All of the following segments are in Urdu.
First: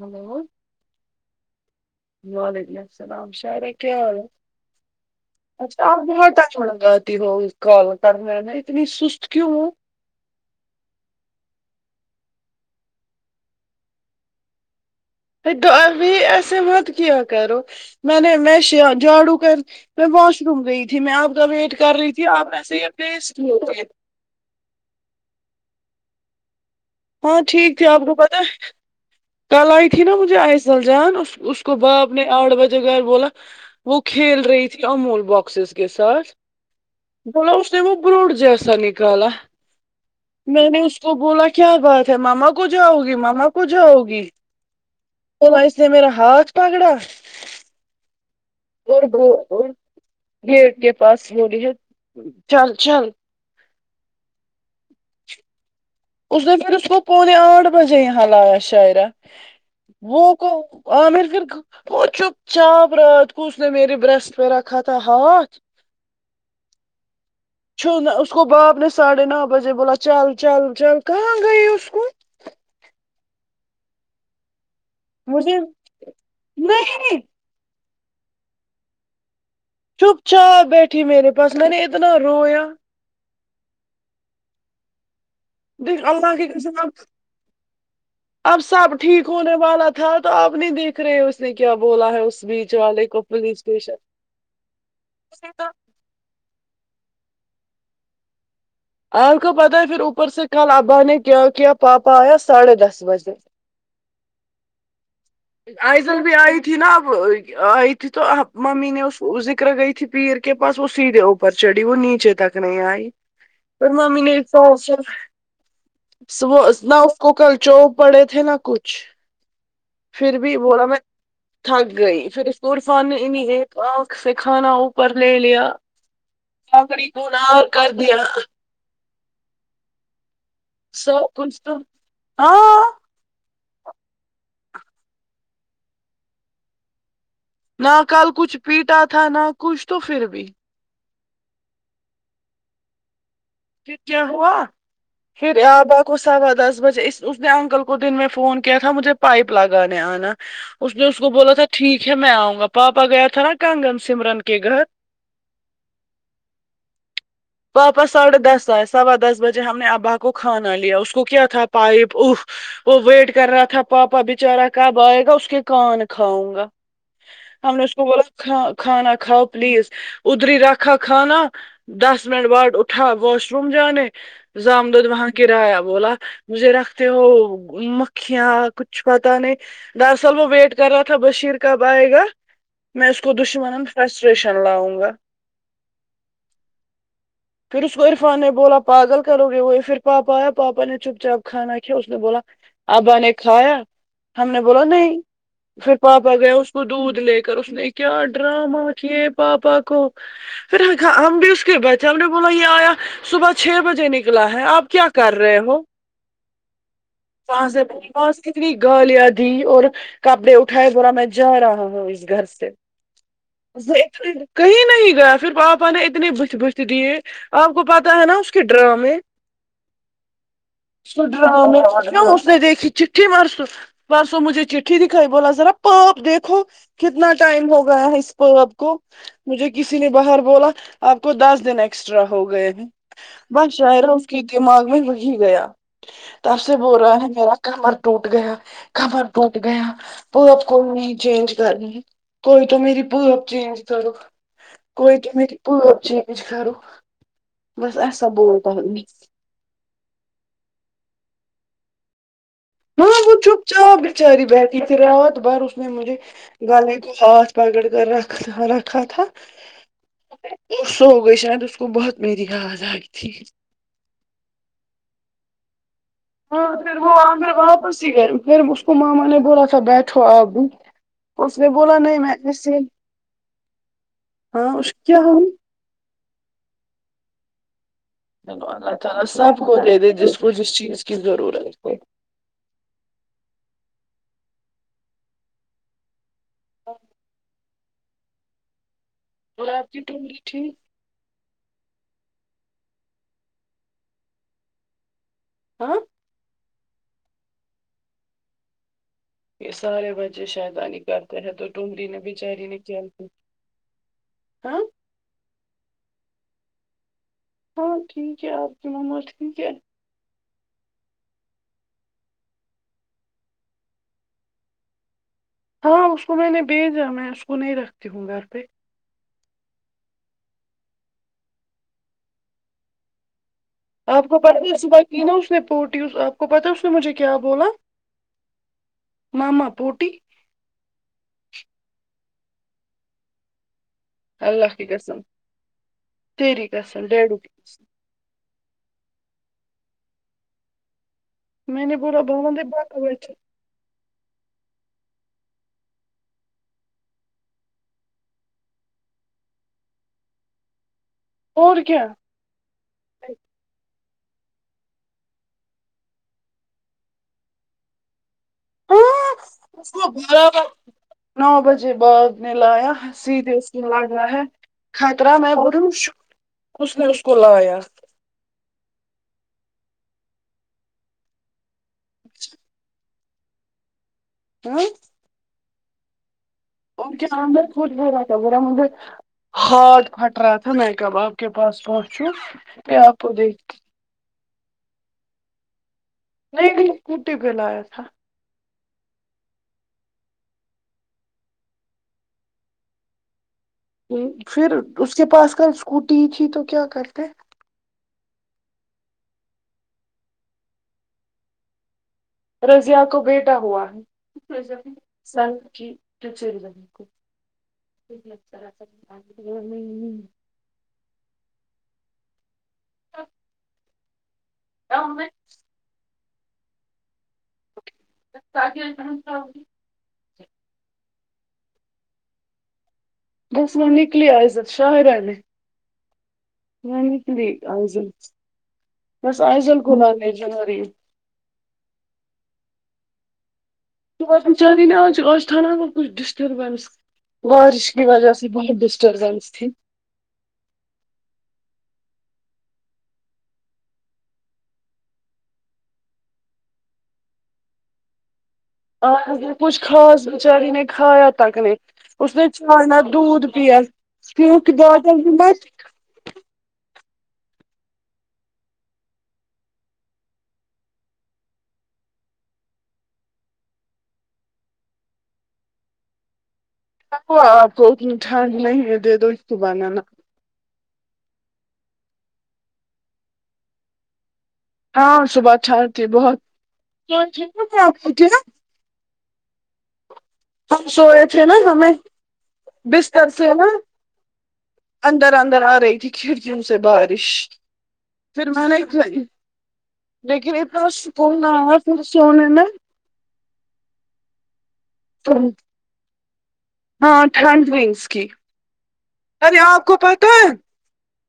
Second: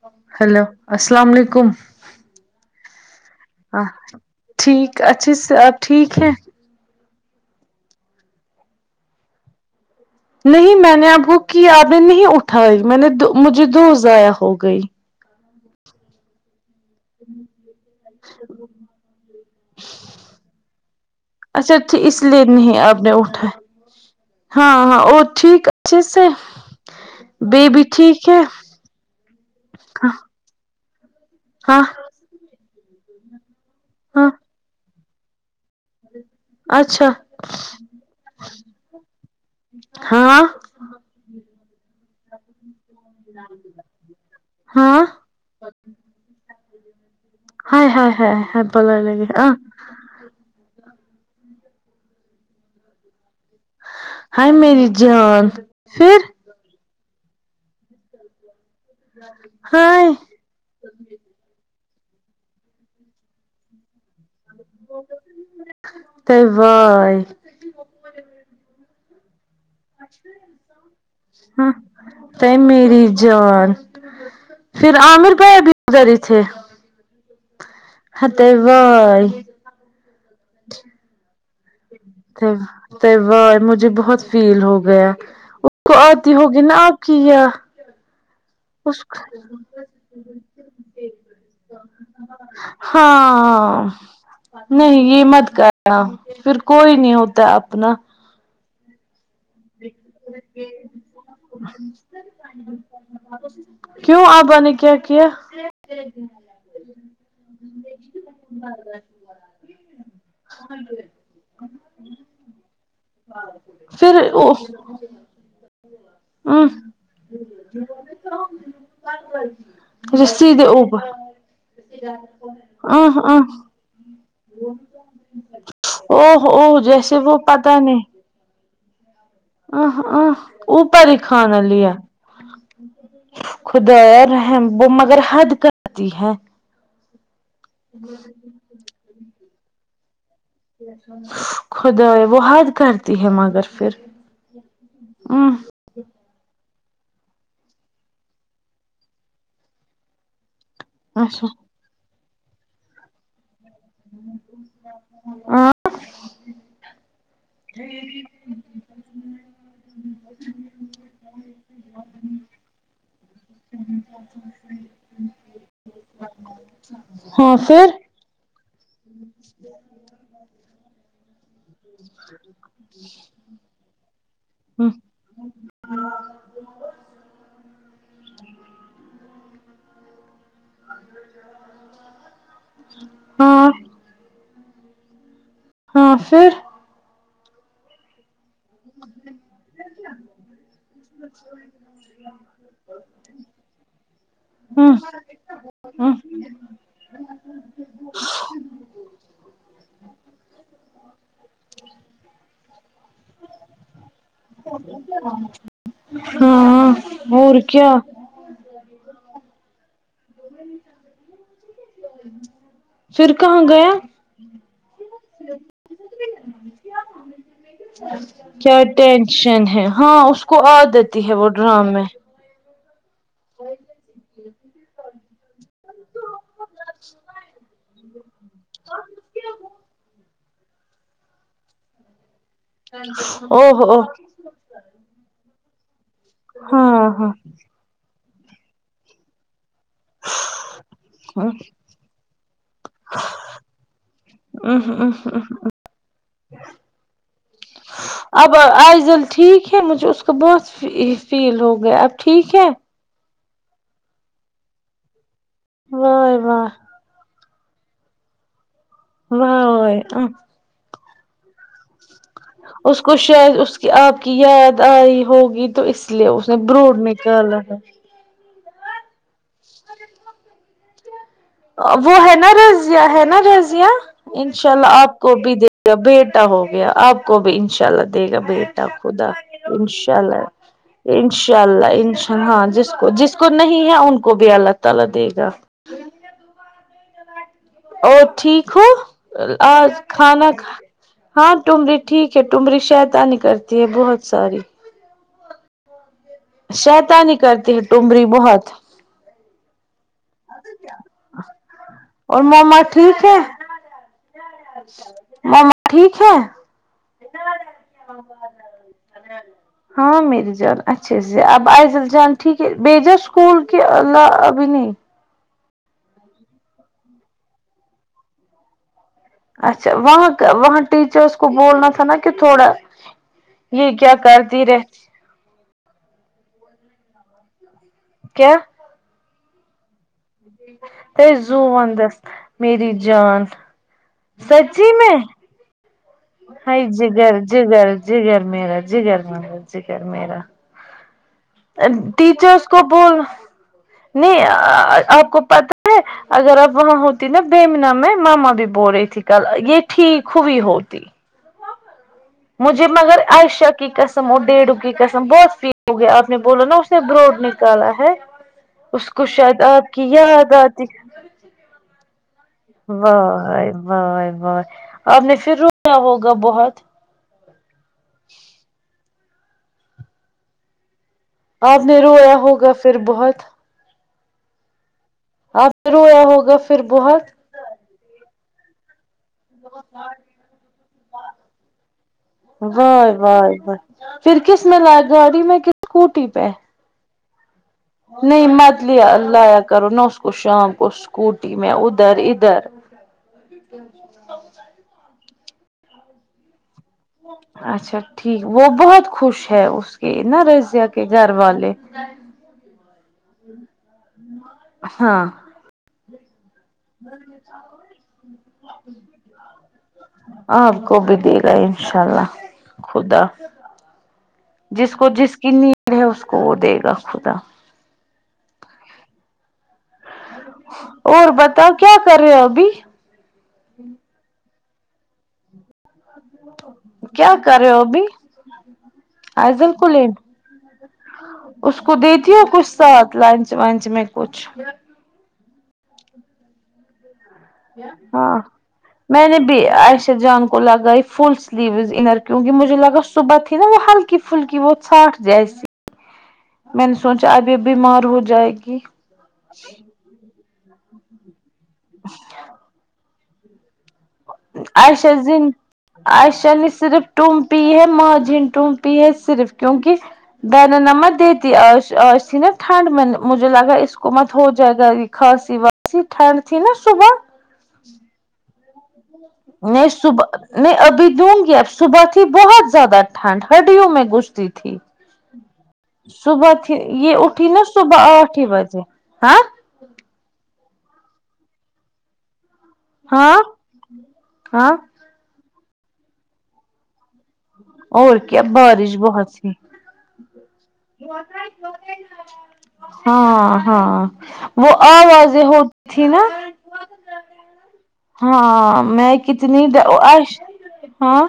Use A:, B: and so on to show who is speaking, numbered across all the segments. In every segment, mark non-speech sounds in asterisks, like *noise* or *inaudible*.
A: ہلو
B: ہیلو السلام و علیکم
A: وعلیکم السلام شعرا کیا حال ہے
B: ٹھیک اچھے سے
A: اچھا اپ
B: ٹھیک ہے
A: بہت ٹائم لگاتی ہو اس ایک کال کرنے میں اتنی سست کیوں ہو
B: نہیں میں نے ابو کی یادیں نہیں اٹھائی میں نے دو مجھے دو ضائع ہو گئی
A: تو ابھی ایسے مت کیا کرو میں نے میں شیا جاڑو کر میں واش روم گئی تھی میں آپ کا
B: اچھا
A: ویٹ کر
B: ٹھیک
A: رہی
B: اس
A: تھی
B: لیے
A: آپ ایسے
B: نہیں
A: یہ
B: آپ نے
A: وسٹ
B: اٹھا
A: ہوتے ہیں
B: ہاں ہاں اور ٹھیک اچھے سے
A: ہاں ٹھیک
B: بیبی
A: تھی آپ کو
B: ٹھیک
A: پتہ ہے کل آئی تھی نا مجھے آیسل جان اس کو
B: ہاں
A: باپ نے آٹھ بجے گھر بولا وہ
B: ہاں
A: کھیل رہی تھی امول باکسیز کے ساتھ
B: اچھا
A: مطلب اس نے وہ بروٹ جیسا نکالا
B: ہاں
A: میں نے اس کو بولا کیا بات ہے مما کو جاو گی مما کو جاو گی
B: ہاں
A: تو بھائی اس نے میرا ہاتھ پکڑا
B: ہائے ہاں ہ ہ
A: اور اور
B: *unintelligible*
A: گیٹ کے پاس ہولی ہے چل چل
B: ہائے میری جان پھر
A: اس نے پھر اس کو پونے آٹھ بجے یہاں لایا شاعرہ
B: ہائے
A: وہ عامر پھر وہ چپ چاپ رات کو اس نے میری برسٹ میرا کھاتا ہاتھ
B: طیبہ ائی
A: چھونا اس کو باپ نے ساڑھے نو بجے بولا چل چل چل کہاں گئی اس کو
B: اے میری جان پھر عامر
A: مجھے
B: بھیا بھی ادھر ہی تھے
A: نہیں
B: ہتے بھائی
A: چپ چاپ بیٹھی میرے پاس میں نے اتنا رویا
B: تو بھائی مجھے بہت فیل ہو گیا اس کو
A: دیکھ
B: آتی
A: اللہ کی
B: ہوگی نا
A: قسم
B: آپ کی یا
A: اب سب
B: اس
A: ٹھیک ہونے والا تھا تو اپ نہیں دیکھ رہے اس نے کیا بولا ہے اس بیچ والے کو پولیس
B: ہاں
A: اسٹیشن
B: نہیں یہ مت کرنا پھر کوئی نہیں ہوتا اپنا
A: آپ کو پتہ ہے پھر اوپر سے کل ابا نے کیا کیا پاپا آیا ساڑھے دس بجے
B: کیوں آبا نے کیا کیا
A: آئزل بھی آئی تھی نا اب آئی تھی تو اب ممی نے اس وہ ذکر گئی تھی پیر کے پاس وہ سیدھے اوپر چڑھی وہ نیچے تک نہیں آئی پھر ممی نے *unintelligible* صبح نہ اس کو کلچو پڑے تھے نہ کچھ پھر
B: رسی
A: بھی
B: دے
A: بولا میں
B: اوپر
A: تھک گئی پھر اس کو عرفان نے
B: آہ آہ
A: انہیں ایک ہاتھ سے کھانا اوپر لے لیا
B: اوہ اوہ
A: ککڑی
B: جیسے وہ
A: دھونا کر دیا
B: اه اہ اوپر ہی
A: سب
B: کھانا
A: کچھ تو
B: لیا
A: ہاں
B: خدایا رحم مگر حد کردی ہے
A: نہ کل کچھ پیٹا تھا نہ کچھ تو پھر بھی
B: خدا یا وہ حد کرتی ہے مگر
A: پھر کیا ہوا
B: ہوں
A: پھر یابا کو سوا دس بجے اس نے انکل کو دن میں فون کیا تھا مجھے پائپ لگانے آنا اس نے اس کو
B: اچھا
A: بولا تھا ٹھیک ہے میں آؤں گا پاپا گیا تھا کانگن سمرن کے گھر
B: ہاں
A: واپس دس آئے سوا دس بجے ہم نے ابا کو کھانا لیا اس کو کیا تھا پائپ اف وہ ویٹ کر رہا تھا پاپا بچارہ کب آئے گا اس کے کان کھاؤں گا
B: ہاں پھر
A: ب ک کھانا کھاؤ پلیز ادری رکھا کھانا دس منٹ بعد اٹھا واش روم جانے زامدد وہاں کرایہ بولا مجھے رکھتے ہو مکھیاں کچھ پتا نہیں دراصل وہ ویٹ کر رہا تھا بشیر کب آئے گا میں اس کو
B: ہاں
A: دشمن ہ فرسٹریشن تلاوں گا
B: ہاں پھر
A: پھر اس کو عرفان نے بولا پاگل کرو گے وہ پھر پاپا آیا پاپا نے چپ چاپ کھانا کیا اس نے بولا ابا نے کھایا ہم نے بولا
B: ہوں
A: نہیں پھر
B: ہوں
A: پاپ گیا اس کو دودھ لے کر اس نے کیا ڈرامہ کیے پاپا کو پھر ہم نے کہا ہم بھی اسکے بیس بولا یہ آیا صبح چھ بجے نکلا ہے آپ کیا کر رہے ہو
B: ہاں ہاں اور
A: وہاں سے
B: کیا
A: پاس اتنی گالیاں دی اور کپڑے اٹھائے بولا میں جا رہا ہوں گھر سے
B: پھر کہاں گ
A: اس نے کہیں نہیں گیا پھر پاپا نے اتنے بت بتھ دییے آپ کو پتا ہے نا اس کے
B: کیا
A: ڈرامے
B: ٹینشن ہے ہاں کو عادت
A: اس
B: ہی
A: کے
B: ہے وہ
A: ڈرامے اس نے دیکھی چٹھی پرسو پرسوں مجھے چٹھی دکھائی بولا ذرا پاپ دیکھو کتنا ٹائم ہو گیا ہے اس پاپ کو مجھے کسی نے باہر بولا آپ کو دس دن ایکسٹرا ہو گئے
B: او
A: بس
B: ہو
A: شاعرہ اس کے دماغ میں وہی گیا تب سے بول
B: ہاں
A: رہا ہے میرا کمر ٹوٹ گیا کمر ٹوٹ گیا پورپ کوئی نہیں چینج کرنی کوئی تو میری پورپ چینج کرو کوئی تو
B: ہاں
A: میری پورپ چینج کرو بس ایسا
B: اب
A: بولتا ہے
B: ایزل ٹھیک ہے مجھے اس کو بہت فی فیل ہو گیا اب ٹھیک ہے
A: ہاں وہ چپ چاپ بچاری بیٹھی تھی رات بھر اس نے مجھے
B: واہ واہ
A: گلے کو ہاتھ پکڑ کر رکھا رکھا تھا
B: واہ واہ
A: سوگئی شاید اس کو بہت میری یاد آئی
B: اس کو
A: تھی
B: شاید اس کی آپ کی یاد آئی ہوگی تو اس لیے اس نے بروڈ نکالا تھا
A: اتی گرمی پھر اس کو مما نے بولا تھا بیٹھو آپ اس نے بولا
B: وہ
A: نہیں
B: ہے
A: میں
B: نا
A: ایسے
B: رضیہ ہے نا رضیہ
A: ہاں
B: انشاء اللہ
A: اس
B: آپ
A: کیا
B: کو
A: ہوں
B: بھی دے بیٹا ہو گیا آپ کو بھی انشاء اللہ دے گا
A: چلو
B: بیٹا
A: اللہ تعالی
B: خدا
A: سب کو دے دے
B: انشاء
A: جس
B: اللہ
A: کو جس چیز کی
B: انشاء
A: ضرورت
B: اللہ
A: ہو
B: انش ہاں جس کو جس کو نہیں ہے ان کو بھی اللہ تعالی دے گا
A: *unintelligible*
B: آپ ٹھیک ہو
A: اور آپ
B: آج
A: کی ٹمری
B: کھانا کھا
A: ٹھیک
B: ہاں ٹمری ٹھیک ہے ٹمری شیطانی کرتی ہے بہت ساری
A: ہاں
B: شیطانی کرتی ہے ٹمری بہت
A: یہ سارے بچے شیطانی کرتے ہیں تو ٹمری نے
B: اور
A: بچاری نے
B: موما
A: کیا ہاں
B: ماما ٹھیک ہے
A: ہاں ٹھیک ہے آپ کی مما ٹھیک ہے
B: ہاں میری جان اچھے سے اب ائزال جان ٹھیک ہے بھیجا اسکول کے ابھی نہیں
A: ہاں اس کو میں نے بھیجا میں اس کو نہیں رکھتی ہوں گھر پہ
B: اچھا وہاں کا وہاں ٹیچرس کو بولنا تھا نا کہ تھوڑا یہ کیا
A: آپ کو پتا
B: کرتی
A: ہے صبح
B: رہتی
A: کی نا اس نے پوٹی آپ کو پتا ہے اس نے مجھے کیا بولا
B: کیا
A: ماما پوٹی
B: تے زواندست میری جان
A: اللہ کی
B: سچی میں
A: قسم تیری
B: ہے
A: قسم
B: جگر
A: ڈیڈو کی
B: جگر
A: قسم
B: جگر میرا جگر میرا جگر میرا
A: میں نے بولا بابا
B: ٹیچرس
A: دے
B: کو
A: بات
B: بول
A: بیٹھے
B: نہیں آآ آپ کو پتا ہے اگر اب وہاں ہوتی نا بیمنا میں ماما بھی بول رہی تھی کل یہ ٹھیک ہوئی ہوتی
A: اور کیا
B: مجھے مگر عائشہ کی قسم اور ڈیڈو کی قسم بہت فیل ہو گیا آپ نے بولا نا بروڈ نکالا ہے
A: ہاں
B: اس کو شاید
A: اس
B: آپ کی
A: کو
B: یاد
A: برابر
B: آتی
A: نو بجے بعد نے لایا سیدھے اس
B: واہ
A: میں لگ رہا
B: واہ
A: ہے
B: واہ آپ
A: خطرہ
B: نے
A: میں
B: پھر
A: بولو
B: رویا ہوگا بہت
A: اس نے اسے کولا یا
B: *inaudible* آپ نے رویا ہوگا پھر بہت
A: ہوں
B: آپ نے رویا ہوگا پھر
A: ان کے
B: بہت
A: اندر خود برا تھا برا مگر ہاتھ پھٹ رہا تھا میں کب آپ کے پاس پہنچوں پہ
B: واہ
A: آپ کو
B: واہ
A: دیکھ
B: واہ پھر کس میں لاۓ گاڑی میں کہ اسکوٹی پہ
A: نہیں اسکوٹی پہ لایا تھا
B: نہیں مت لایا کرو نہ اس کو شام کو اسکوٹی میں ادھر ادھر *inaudible*
A: پھر اس کے پاس کل اسکوٹی تھی تو کیا کرتے
B: اچھا ٹھیک وہ بہت خوش ہے اس کے نا رضیہ کے گھر والے
A: رضیہ کو بیٹا ہوا ہے
B: ہاں
A: کو۔
B: *inaudible* آپ کو بھی دے گا انشاء اللہ خدا جس کو جس کی نیڈ ہے اس کو وہ دے گا خدا
A: *inaudible*
B: اور بتاؤ کیا کر رہے ہو ابھی
A: جس میں نکلی ائزال شاہرہ نے میں
B: کیا
A: نکلی
B: کر رہے ہو ابھی
A: آئزل بس آئزل کو لانے کا رہی ہوں
B: اس کو دیتی ہو کچھ ساتھ لنچ ونچ میں کچھ
A: بچاری نے آج وہ تھا نا وہ کچھ ڈسٹربنس
B: ہاں میں نے
A: ڈسٹربینس
B: بھی
A: تھی
B: عائشہ جان کو لگائی فل سلیوز انر کیوںکہ مجھے لگا صبح تھی نا وہ ہلکی پھلکی وہ ساٹ جیسی میں نے سوچا اب یہ بیمار ہو جائے گی
A: کچھ خاص بچاری نے کھایا تک نے اس نے چارنا دودھ پیا کیونکہ
B: آ شر
A: بادل بھی
B: زین
A: مت
B: عائشہ نے صرف ٹوم پی ہے ماں جی نے ٹوم پی ہے صرف کیونکہ د ن نا مت دیتی آج آج تھی نا ٹھنڈ میں مجھے لگا اس کو مت ہو جائے گا کھسی باسی ٹھنڈ تھی نا صبح
A: آپ کو اتنی ٹھنڈ نہیں ہے دے دو اس کو
B: نہیں
A: بنانا
B: صبح میں ابھی دوں گی اب صبح تھی بہت زیادہ ٹھنڈ ہڈیوں میں گھستی تھی
A: ہاں صبح ٹھنڈ تھی بہت
B: صبح تھی
A: سوئے
B: یہ
A: تھے
B: اٹھی نا
A: میں آپ
B: صبح
A: کے
B: آٹھ
A: نا،
B: ہی بجے ہاں
A: ہم سوئے تھے نا ہمیں بستر
B: ہاں
A: سے نا
B: ہاں
A: اندر اندر آ رہی تھی کھڑکیوں سے بارش
B: اور کیا
A: پھر میں نے
B: بارش بہت سی
A: لیکن اتنا سکون نہ آیا پھر سونے میں
B: ہاں ہاں وہ آوازیں ہوتی تھی نا
A: ہاں ٹھنڈ ونگس کی
B: ہاں میں
A: ارے
B: کتنی د
A: آپ کو پتہ
B: وش
A: ہے
B: ہاں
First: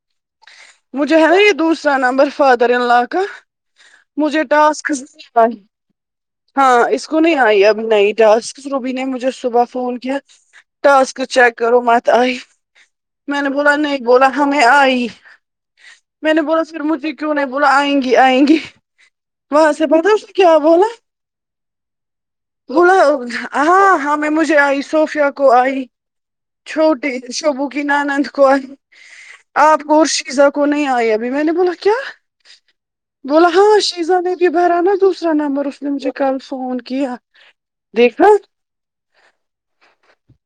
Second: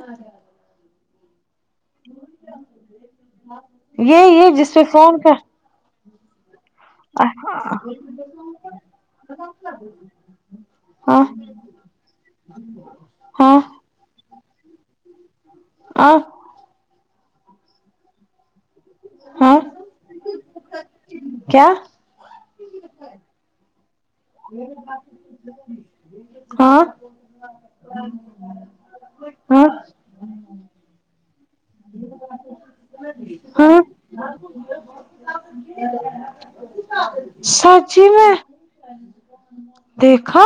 A: مجھے ہے یہ دوس را کا نمبر فادر ان لا کا
B: یہ
A: مجھے
B: یہ جس پہ
A: ٹاسک
B: فون
A: نہیں
B: کر
A: آئی ہاں اس کو نہیں آئی ابھی
B: ہاں
A: نہیں ٹاسک روبی نے مجھے صبح فون کیا ٹاسک چیک کرو مت آئی میں نے
B: ہاں
A: بولا نہیں بولا ہمیں آئی
B: ہاں
A: میں نے بولا پھر مجھے کیوں نہیں بولا آئیں گی آئیں گی
B: ہاں
A: وہاں سے پتا اس نے کیا بولا
B: کیا
A: بولا ہاں ہمیں مج جھے آئی صوفیا کو آئی
B: ہاں
A: چھوٹی شبو کی نند کو آئی
B: ہاں
A: آپ کو اور شیزا کو نہیں آئے ابھی میں نے بولا کیا بول ہاں شیزا نے بھی بھرا نا دوسرا نمبر اس نے مجھے کل فون کیا
B: سچی
A: دیکھا
B: میں دیکھا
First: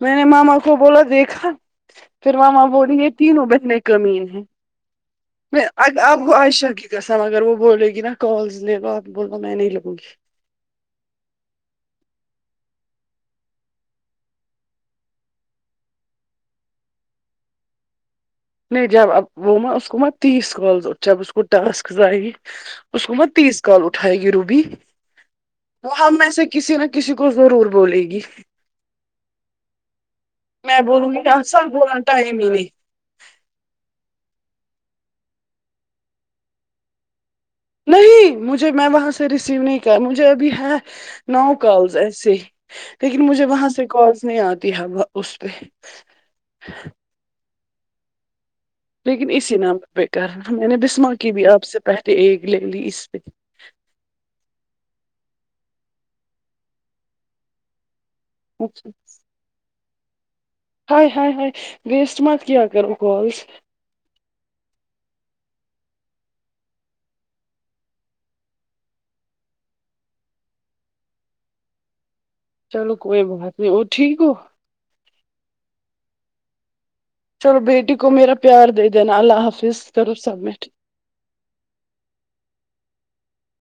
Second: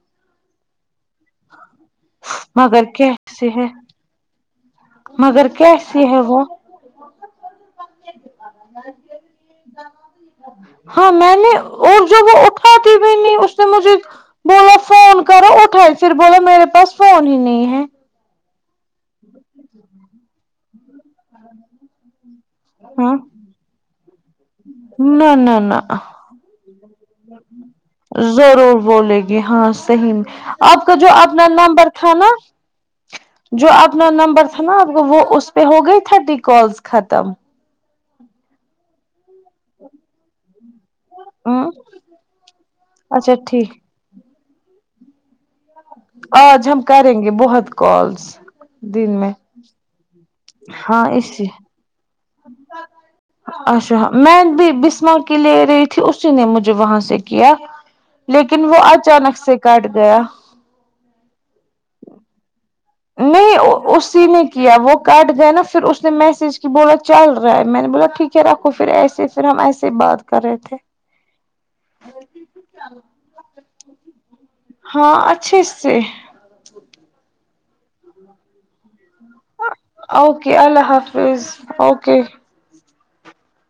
A: میں نے ماما کو بولا دیکھا پھر ماما
B: مگر
A: بولی یہ تینوں
B: کیسے ہے
A: بہن کمینی ہیں
B: مگر
A: میں
B: کیسی
A: اب
B: ہے
A: کو
B: وہ
A: عائشہ کی قسم اگر وہ بولے گی نا کال لے لو اب بولا میں نہیں لگوں گی
B: ہاں میں نے اور جو وہ اٹھاتی بھی نہیں اس نے مجھے بولا فون کرو اٹھائی پھر بولا میرے پاس فون ہی نہیں ہے
A: نہیں جب اب وہ میں اس کو میں تیس کالز جب اس کو ٹاسکس آئی اس
B: ہاں
A: کو میں تیس کال اٹھائے گی روبی
B: نہ نہ نہ
A: وہ ہم میں سے کسی نے
B: ضرور بولے گی ہاں صحیح
A: میں
B: آپ کا جو
A: بولوں گی
B: اپنا
A: سب
B: نمبر
A: بولا
B: تھا نہ
A: ٹائم ہی نہیں
B: جو اپنا نمبر تھا نا آپ کو وہ اس پہ ہو گئی تھرٹی کالس ختم
A: نہیں مجھے میں وہاں سے ریسیو نہیں کر مجھے ابھی ہے نو
B: ہوں
A: کالز ایسے ہی لیکن
B: اچھا
A: مجھے وہاں
B: ٹھیک
A: سے کالس نہیں آتی ہے اس پہ
B: آج ہم کریں گے بہت کالس دن
A: لیکن
B: میں
A: اسی نمبر پہ کر نا میں نے
B: ہاں
A: بسما کی
B: اسی
A: بھی آپ سے پہلے ایک لے لی اس پہ
B: اچھا میں بھی بسما کے لے رہی تھی اسی نے مجھے وہاں سے کیا لیکن وہ اچانک سے کٹ گیا
A: ہائے ہائے ہائے ویسٹ مت کیا کرو کالس
B: نہیں اسی نے کیا وہ کٹ گیا نا پھر اس نے میسج کی بولا چل رہا ہے میں نے بولا ٹھیک رکھو پھر ایسے پھر ہم ایسے ہی بات کر رہے تھے
A: چلو کوئی بات نہیں اور ٹھیک ہو
B: ہاں اچھے سے
A: چلو بیٹی کو میرا پیار دے دینا اللہ حافظ کرو
B: اوکے
A: سبمٹ
B: اللہ حافظ اوکے